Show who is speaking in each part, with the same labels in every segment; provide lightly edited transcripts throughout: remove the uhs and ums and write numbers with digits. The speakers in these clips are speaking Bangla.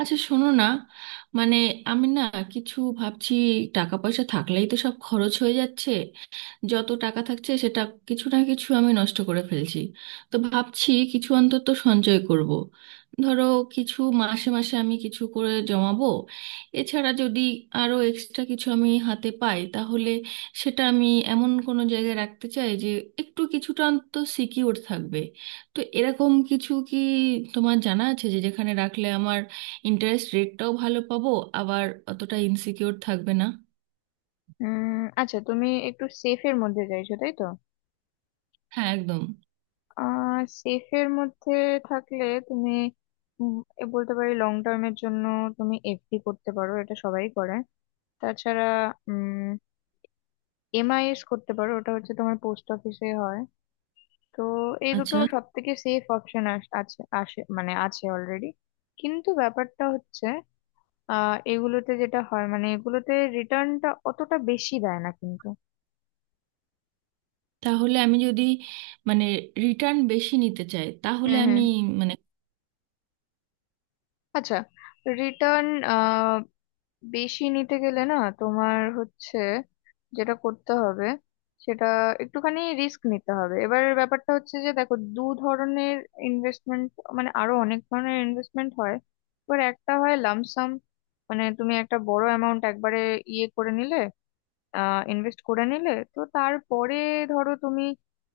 Speaker 1: আচ্ছা শোনো না, মানে আমি না কিছু ভাবছি। টাকা পয়সা থাকলেই তো সব খরচ হয়ে যাচ্ছে, যত টাকা থাকছে সেটা কিছু না কিছু আমি নষ্ট করে ফেলছি। তো ভাবছি কিছু অন্তত সঞ্চয় করব। ধরো কিছু মাসে মাসে আমি কিছু করে জমাবো, এছাড়া যদি আরো এক্সট্রা কিছু আমি হাতে পাই তাহলে সেটা আমি এমন কোনো জায়গায় রাখতে চাই যে একটু কিছুটা অন্তত সিকিউর থাকবে। তো এরকম কিছু কি তোমার জানা আছে যে যেখানে রাখলে আমার ইন্টারেস্ট রেটটাও ভালো পাবো, আবার অতটা ইনসিকিউর থাকবে না?
Speaker 2: আচ্ছা, তুমি একটু সেফের মধ্যে চাইছো, তাই তো?
Speaker 1: হ্যাঁ, একদম।
Speaker 2: সেফের মধ্যে থাকলে তুমি উম, এ বলতে পারি, লং টার্মের জন্য তুমি এফডি করতে পারো, এটা সবাই করে। তাছাড়া উম এমআইএস করতে পারো, ওটা হচ্ছে তোমার পোস্ট অফিসে হয়। তো এই দুটো
Speaker 1: আচ্ছা,
Speaker 2: সব থেকে সেফ অপশন আছে, আসে মানে আছে অলরেডি। কিন্তু ব্যাপারটা হচ্ছে, এগুলোতে যেটা হয়, মানে এগুলোতে রিটার্নটা অতটা বেশি দেয় না কিন্তু।
Speaker 1: তাহলে আমি যদি মানে রিটার্ন বেশি নিতে চাই তাহলে
Speaker 2: হুম,
Speaker 1: আমি
Speaker 2: হুম।
Speaker 1: মানে
Speaker 2: আচ্ছা, রিটার্ন বেশি নিতে গেলে না, তোমার হচ্ছে যেটা করতে হবে, সেটা একটুখানি রিস্ক নিতে হবে। এবার ব্যাপারটা হচ্ছে যে দেখো, দু ধরনের ইনভেস্টমেন্ট, মানে আরো অনেক ধরনের ইনভেস্টমেন্ট হয়। এবার একটা হয় লামসাম, মানে তুমি একটা বড় অ্যামাউন্ট একবারে ইয়ে করে নিলে, ইনভেস্ট করে নিলে, তো তারপরে ধরো তুমি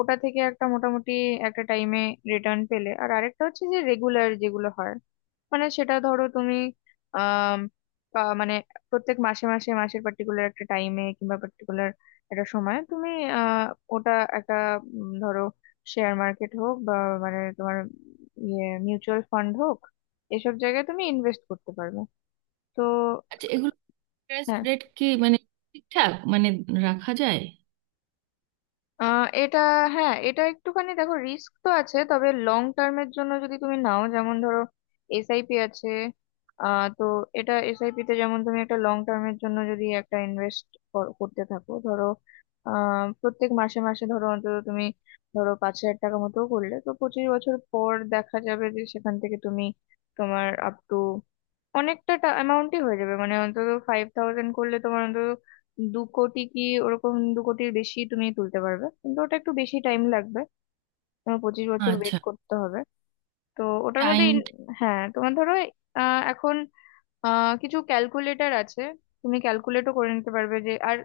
Speaker 2: ওটা থেকে একটা মোটামুটি একটা টাইমে রিটার্ন পেলে। আর আরেকটা হচ্ছে যে রেগুলার যেগুলো হয়, মানে সেটা ধরো তুমি আম, মানে প্রত্যেক মাসে মাসে মাসের পার্টিকুলার একটা টাইমে কিংবা পার্টিকুলার একটা সময় তুমি আহ, ওটা একটা ধরো শেয়ার মার্কেট হোক বা মানে তোমার ইয়ে মিউচুয়াল ফান্ড হোক, এসব জায়গায় তুমি ইনভেস্ট করতে পারবে তো।
Speaker 1: আচ্ছা, এগুলো ইন্টারেস্ট
Speaker 2: হ্যাঁ।
Speaker 1: রেট কি ঠিকঠাক রাখা যায়?
Speaker 2: এটা, হ্যাঁ, এটা একটুখানি দেখো, রিস্ক তো আছে, তবে লং টার্মের জন্য যদি তুমি নাও, যেমন ধরো এসআইপি আছে। তো এটা এসআইপি তে যেমন তুমি একটা লং টার্মের জন্য যদি একটা ইনভেস্ট করতে থাকো ধরো, প্রত্যেক মাসে মাসে ধরো অন্তত তুমি ধরো 5,000 টাকা মতো করলে, তো 25 বছর পর দেখা যাবে যে সেখান থেকে তুমি তোমার আপ টু অনেকটা অ্যামাউন্টই হয়ে যাবে, মানে অন্তত 5,000 করলে তোমার অন্তত 2 কোটি কি ওরকম 2 কোটির বেশি তুমি তুলতে পারবে, কিন্তু ওটা একটু বেশি টাইম লাগবে, তোমার 25 বছর
Speaker 1: আচ্ছা।
Speaker 2: ওয়েট করতে হবে। তো ওটার মধ্যে
Speaker 1: টাইম।
Speaker 2: হ্যাঁ, তোমার ধরো এখন কিছু ক্যালকুলেটর আছে, তুমি ক্যালকুলেটও করে নিতে পারবে যে। আর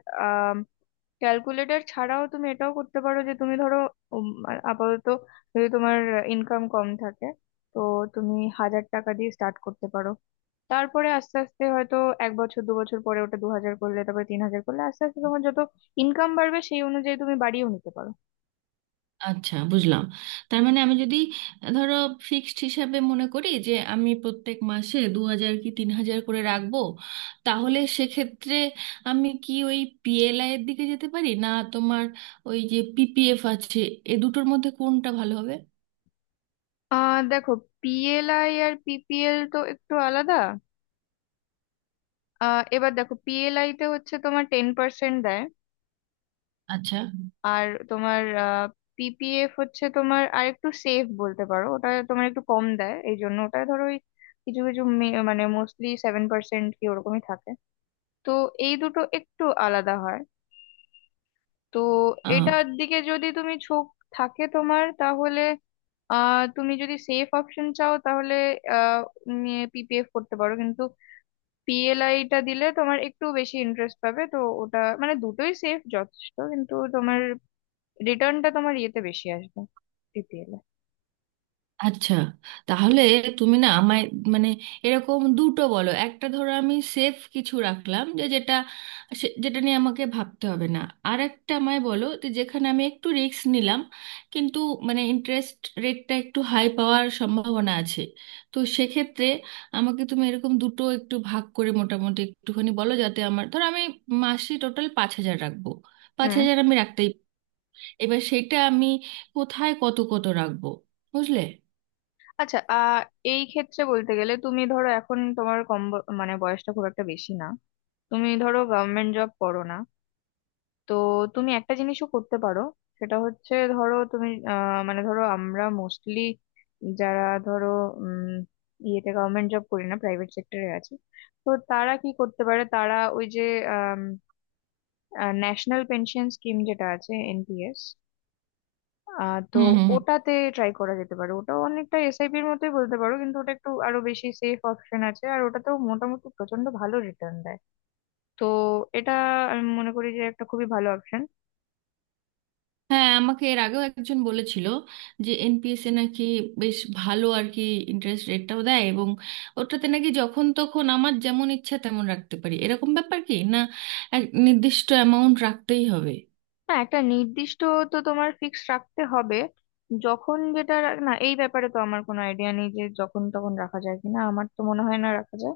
Speaker 2: ক্যালকুলেটর ছাড়াও তুমি এটাও করতে পারো যে তুমি ধরো আপাতত যদি তোমার ইনকাম কম থাকে, তো তুমি 1,000 টাকা দিয়ে স্টার্ট করতে পারো, তারপরে আস্তে আস্তে হয়তো এক বছর দু বছর পরে ওটা 2,000 করলে, তারপরে 3,000 করলে, আস্তে আস্তে তোমার যত ইনকাম বাড়বে সেই অনুযায়ী তুমি বাড়িয়েও নিতে পারো।
Speaker 1: আচ্ছা, বুঝলাম। তার মানে আমি যদি ধরো ফিক্সড হিসাবে মনে করি যে আমি প্রত্যেক মাসে 2,000 কি 3,000 করে রাখবো, তাহলে সেক্ষেত্রে আমি কি ওই পিএলআই এর দিকে যেতে পারি না? তোমার ওই যে পিপিএফ আছে, এ দুটোর মধ্যে কোনটা ভালো হবে?
Speaker 2: দেখো, পিএলআই আর পিপিএল তো একটু আলাদা। এবার দেখো, পিএলআই তে হচ্ছে তোমার 10% দেয়।
Speaker 1: আচ্ছা।
Speaker 2: আর তোমার পিপিএফ হচ্ছে তোমার আর একটু সেফ বলতে পারো, ওটা তোমার একটু কম দেয়, এই জন্য ওটা ধরো ওই কিছু কিছু মানে মোস্টলি 7% কি ওরকমই থাকে। তো এই দুটো একটু আলাদা হয়। তো এটার দিকে যদি তুমি ঝোঁক থাকে তোমার, তাহলে তুমি যদি সেফ অপশন চাও, তাহলে আহ পিপিএফ করতে পারো, কিন্তু পিএলআইটা দিলে তোমার একটু বেশি ইন্টারেস্ট পাবে, তো ওটা মানে দুটোই সেফ যথেষ্ট, কিন্তু তোমার রিটার্নটা তোমার ইয়েতে বেশি আসবে, পিপিএল এ।
Speaker 1: আচ্ছা, তাহলে তুমি না আমায় মানে এরকম দুটো বলো। একটা ধরো আমি সেফ কিছু রাখলাম যে যেটা যেটা নিয়ে আমাকে ভাবতে হবে না, আর একটা আমায় বলো যে যেখানে আমি একটু রিস্ক নিলাম, কিন্তু ইন্টারেস্ট রেটটা একটু হাই পাওয়ার সম্ভাবনা আছে। তো সেক্ষেত্রে আমাকে তুমি এরকম দুটো একটু ভাগ করে মোটামুটি একটুখানি বলো, যাতে আমার ধরো আমি মাসে টোটাল 5,000 রাখবো। পাঁচ
Speaker 2: হুম।
Speaker 1: হাজার আমি রাখতেই, এবার সেটা আমি কোথায় কত কত রাখবো, বুঝলে?
Speaker 2: আচ্ছা, এই ক্ষেত্রে বলতে গেলে তুমি ধরো, এখন তোমার কম মানে বয়সটা খুব একটা বেশি না, তুমি ধরো গভর্নমেন্ট জব করো না, তো তুমি একটা জিনিসও করতে পারো, সেটা হচ্ছে ধরো তুমি মানে ধরো আমরা মোস্টলি যারা ধরো উম ইয়েতে গভর্নমেন্ট জব করি না, প্রাইভেট সেক্টরে আছে, তো তারা কি করতে পারে, তারা ওই যে ন্যাশনাল পেনশন স্কিম যেটা আছে, এনপিএস। তো
Speaker 1: হুম, হুম।
Speaker 2: ওটাতে ট্রাই করা যেতে পারে, ওটাও অনেকটা এসআইপি এর মতোই বলতে পারো, কিন্তু ওটা একটু আরো বেশি সেফ অপশন আছে, আর ওটাতেও মোটামুটি প্রচন্ড ভালো রিটার্ন দেয়। তো এটা আমি মনে করি যে একটা খুবই ভালো অপশন।
Speaker 1: হ্যাঁ, আমাকে এর আগেও একজন বলেছিল যে এনপিএসএ নাকি বেশ ভালো আর কি, ইন্টারেস্ট রেটটাও দেয়, এবং ওটাতে নাকি যখন তখন আমার যেমন ইচ্ছা তেমন রাখতে পারি, এরকম ব্যাপার কি না এক নির্দিষ্ট অ্যামাউন্ট রাখতেই হবে?
Speaker 2: না, একটা নির্দিষ্ট, তো তোমার ফিক্স রাখতে হবে, যখন যেটা না, এই ব্যাপারে তো আমার কোনো আইডিয়া নেই যে যখন তখন রাখা যায় কিনা, আমার তো মনে হয় না রাখা যায়।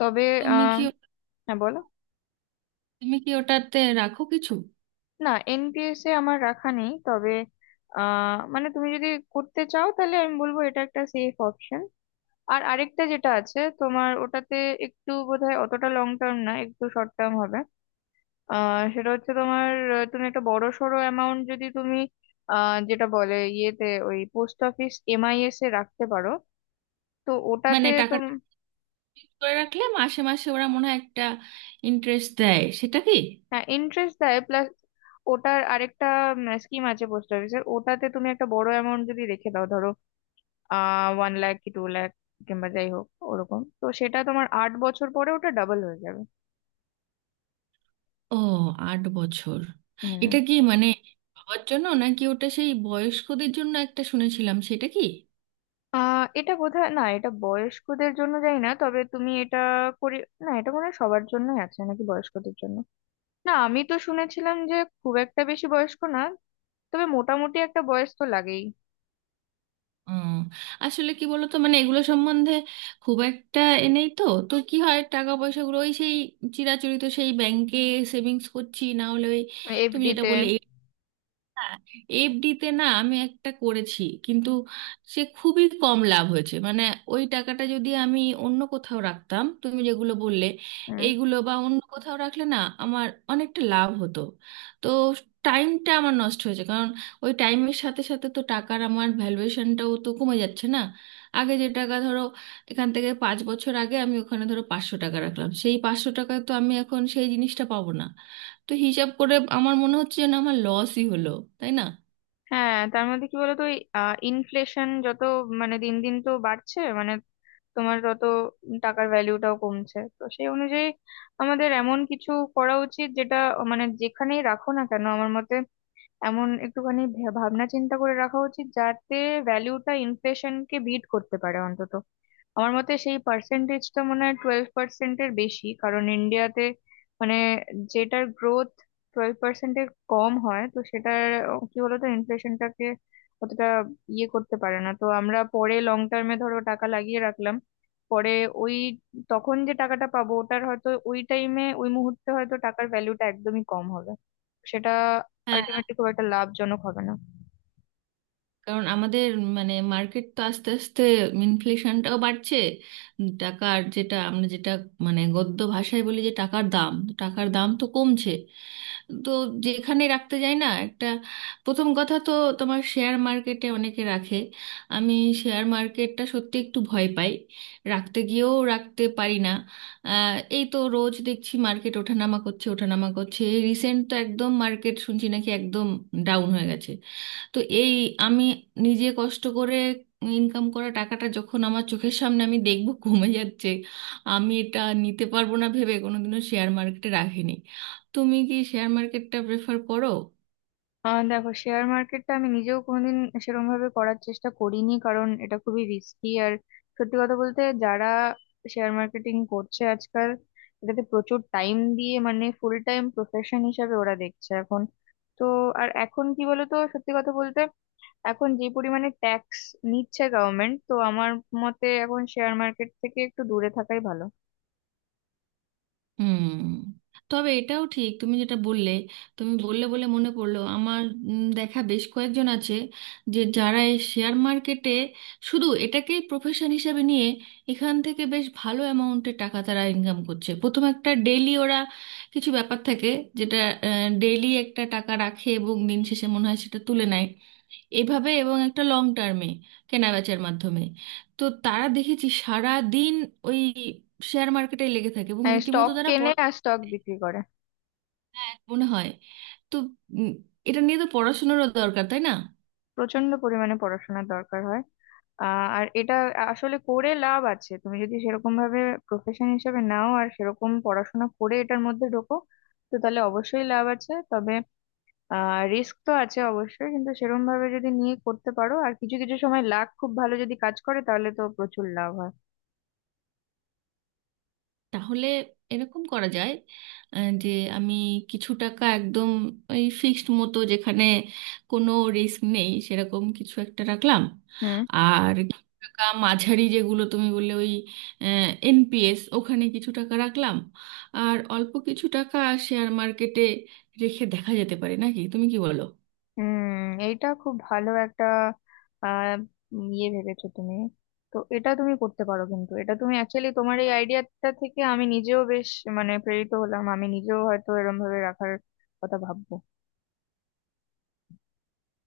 Speaker 2: তবে,
Speaker 1: তুমি
Speaker 2: আহ
Speaker 1: কি
Speaker 2: হ্যাঁ বলো।
Speaker 1: তুমি কি ওটাতে রাখো কিছু?
Speaker 2: না, এনপিএস এ আমার রাখা নেই, তবে মানে তুমি যদি করতে চাও তাহলে আমি বলবো এটা একটা সেফ অপশন। আর আরেকটা যেটা আছে তোমার, ওটাতে একটু বোধহয় অতটা লং টার্ম না, একটু শর্ট টার্ম হবে। সেটা হচ্ছে তোমার, তুমি একটা বড় সড়ো অ্যামাউন্ট যদি তুমি, যেটা বলে ইয়েতে ওই পোস্ট অফিস এমআইএস এ রাখতে পারো, তো ওটাতে
Speaker 1: টাকাটা
Speaker 2: তুমি।
Speaker 1: করে রাখলে মাসে মাসে ওরা মনে হয় একটা ইন্টারেস্ট দেয়, সেটা কি?
Speaker 2: হ্যাঁ, ইন্টারেস্ট দেয় প্লাস ওটার আরেকটা স্কিম আছে পোস্ট অফিসের, ওটাতে তুমি একটা বড় অ্যামাউন্ট যদি রেখে দাও, ধরো 1 লাখ কি 2 লাখ, কিংবা যাই হোক ওরকম, তো সেটা তোমার 8 বছর পরে ওটা ডাবল হয়ে যাবে।
Speaker 1: ও, 8 বছর।
Speaker 2: হুম।
Speaker 1: এটা কি বাবার জন্য নাকি? ওটা সেই বয়স্কদের জন্য একটা শুনেছিলাম, সেটা কি?
Speaker 2: এটা বোধহয় না, এটা বয়স্কদের জন্য যাই না, তবে তুমি এটা করি, না এটা মনে হয় সবার জন্যই আছে নাকি বয়স্কদের জন্য, না আমি তো শুনেছিলাম যে খুব একটা বেশি বয়স্ক না, তবে মোটামুটি একটা বয়স তো লাগেই।
Speaker 1: উম, আসলে কি বলতো, এগুলো সম্বন্ধে খুব একটা এ নেই তো। তো কি হয়, টাকা পয়সাগুলো ওই সেই চিরাচরিত সেই ব্যাংকে সেভিংস করছি, না হলে ওই তুমি
Speaker 2: এফডি
Speaker 1: যেটা
Speaker 2: তে।
Speaker 1: বললে, হ্যাঁ, এফডিতে। না আমি একটা করেছি কিন্তু সে খুবই কম লাভ হয়েছে। ওই টাকাটা যদি আমি অন্য কোথাও রাখতাম, তুমি যেগুলো বললে
Speaker 2: হুম,
Speaker 1: এইগুলো বা অন্য কোথাও রাখলে না, আমার অনেকটা লাভ হতো। তো টাইমটা আমার নষ্ট হয়েছে, কারণ ওই টাইমের সাথে সাথে তো টাকার আমার ভ্যালুয়েশনটাও তো কমে যাচ্ছে না। আগে যে টাকা ধরো এখান থেকে 5 বছর আগে আমি ওখানে ধরো 500 টাকা রাখলাম, সেই 500 টাকায় তো আমি এখন সেই জিনিসটা পাবো না। তো হিসাব করে আমার মনে হচ্ছে যেন আমার লসই হলো, তাই না?
Speaker 2: হ্যাঁ, তার মধ্যে কি বলতো, ইনফ্লেশন যত মানে দিন দিন তো বাড়ছে, মানে তোমার তত টাকার ভ্যালুটাও কমছে, তো সেই অনুযায়ী আমাদের এমন কিছু করা উচিত যেটা, মানে যেখানেই রাখো না কেন, আমার মতে এমন একটুখানি ভাবনা চিন্তা করে রাখা উচিত যাতে ভ্যালুটা ইনফ্লেশনকে বিট করতে পারে অন্তত। আমার মতে সেই পার্সেন্টেজটা মনে হয় 12%-এর বেশি, কারণ ইন্ডিয়াতে মানে যেটার গ্রোথ 12%-এর কম হয়, তো সেটার কি বলতো, ইনফ্লেশনটাকে অতটা ইয়ে করতে পারে না, তো আমরা পরে লং টার্মে ধরো টাকা লাগিয়ে রাখলাম, পরে ওই তখন যে টাকাটা পাবো ওটার হয়তো ওই টাইমে ওই মুহূর্তে হয়তো টাকার ভ্যালুটা একদমই কম হবে, সেটা
Speaker 1: হ্যাঁ।
Speaker 2: আলটিমেটলি খুব একটা লাভজনক হবে না।
Speaker 1: কারণ আমাদের মার্কেট তো আস্তে আস্তে ইনফ্লেশনটাও বাড়ছে। টাকার যেটা আমরা যেটা গদ্য ভাষায় বলি যে টাকার দাম, টাকার দাম তো কমছে। তো যেখানে রাখতে যাই না, একটা প্রথম কথা তো তোমার শেয়ার মার্কেটে অনেকে রাখে। আমি শেয়ার মার্কেটটা সত্যি একটু ভয় পাই, রাখতে গিয়েও রাখতে পারি না। এই তো রোজ দেখছি মার্কেট ওঠানামা করছে, ওঠানামা করছে। রিসেন্ট তো একদম মার্কেট শুনছি নাকি একদম ডাউন হয়ে গেছে। তো এই আমি নিজে কষ্ট করে ইনকাম করা টাকাটা যখন আমার চোখের সামনে আমি দেখব কমে যাচ্ছে, আমি এটা নিতে পারবো না ভেবে কোনোদিনও শেয়ার মার্কেটে রাখিনি। তুমি কি শেয়ার মার্কেটটা প্রেফার করো?
Speaker 2: দেখো, শেয়ার মার্কেটটা আমি নিজেও কোনোদিন সেরকম ভাবে করার চেষ্টা করিনি, কারণ এটা খুবই রিস্কি। আর সত্যি কথা বলতে, যারা শেয়ার মার্কেটিং করছে আজকাল, এটাতে প্রচুর টাইম দিয়ে মানে ফুল টাইম প্রফেশন হিসাবে ওরা দেখছে এখন, তো। আর এখন কি বলতো, সত্যি কথা বলতে এখন যে পরিমাণে ট্যাক্স নিচ্ছে গভর্নমেন্ট, তো আমার মতে এখন শেয়ার মার্কেট থেকে একটু দূরে থাকাই ভালো।
Speaker 1: হুম। তবে এটাও ঠিক তুমি যেটা বললে, তুমি বললে বলে মনে পড়লো আমার। দেখা বেশ কয়েকজন আছে যে যারা এই শেয়ার মার্কেটে শুধু এটাকেই প্রফেশন হিসাবে নিয়ে এখান থেকে বেশ ভালো অ্যামাউন্টের টাকা তারা ইনকাম করছে। প্রথম একটা ডেইলি ওরা কিছু ব্যাপার থাকে, যেটা ডেইলি একটা টাকা রাখে এবং দিন শেষে মনে হয় সেটা তুলে নেয়, এভাবে, এবং একটা লং টার্মে কেনাবেচার মাধ্যমে। তো তারা দেখেছি সারা দিন ওই শেয়ার মার্কেটে লেগে থাকে এবং
Speaker 2: স্টক
Speaker 1: রীতিমতো
Speaker 2: কেনে আর স্টক বিক্রি করে।
Speaker 1: হ্যাঁ মনে হয়। তো উম, এটা নিয়ে তো পড়াশোনারও দরকার, তাই না?
Speaker 2: প্রচন্ড পরিমাণে পড়াশোনার দরকার হয়। আর এটা আসলে করে লাভ আছে, তুমি যদি সেরকম ভাবে প্রফেশন হিসেবে নাও আর সেরকম পড়াশোনা করে এটার মধ্যে ঢোকো, তো তাহলে অবশ্যই লাভ আছে। তবে রিস্ক তো আছে অবশ্যই, কিন্তু সেরকম ভাবে যদি নিয়ে করতে পারো আর কিছু কিছু সময় লাক খুব ভালো যদি কাজ করে তাহলে তো প্রচুর লাভ হয়।
Speaker 1: তাহলে এরকম করা যায়, যে আমি কিছু টাকা একদম ওই ফিক্সড মতো যেখানে কোনো রিস্ক নেই সেরকম কিছু একটা রাখলাম,
Speaker 2: হুম,
Speaker 1: আর কিছু টাকা মাঝারি যেগুলো তুমি বললে ওই এনপিএস, ওখানে কিছু টাকা রাখলাম, আর অল্প কিছু টাকা শেয়ার মার্কেটে রেখে দেখা যেতে পারে নাকি, তুমি কি বলো?
Speaker 2: হুম। এইটা খুব ভালো একটা আহ ইয়ে ভেবেছো তুমি, তো এটা তুমি করতে পারো, কিন্তু এটা তুমি অ্যাকচুয়ালি তোমার এই আইডিয়াটা থেকে আমি নিজেও বেশ, মানে প্রেরিত হলাম, আমি নিজেও হয়তো এরম ভাবে রাখার কথা ভাববো।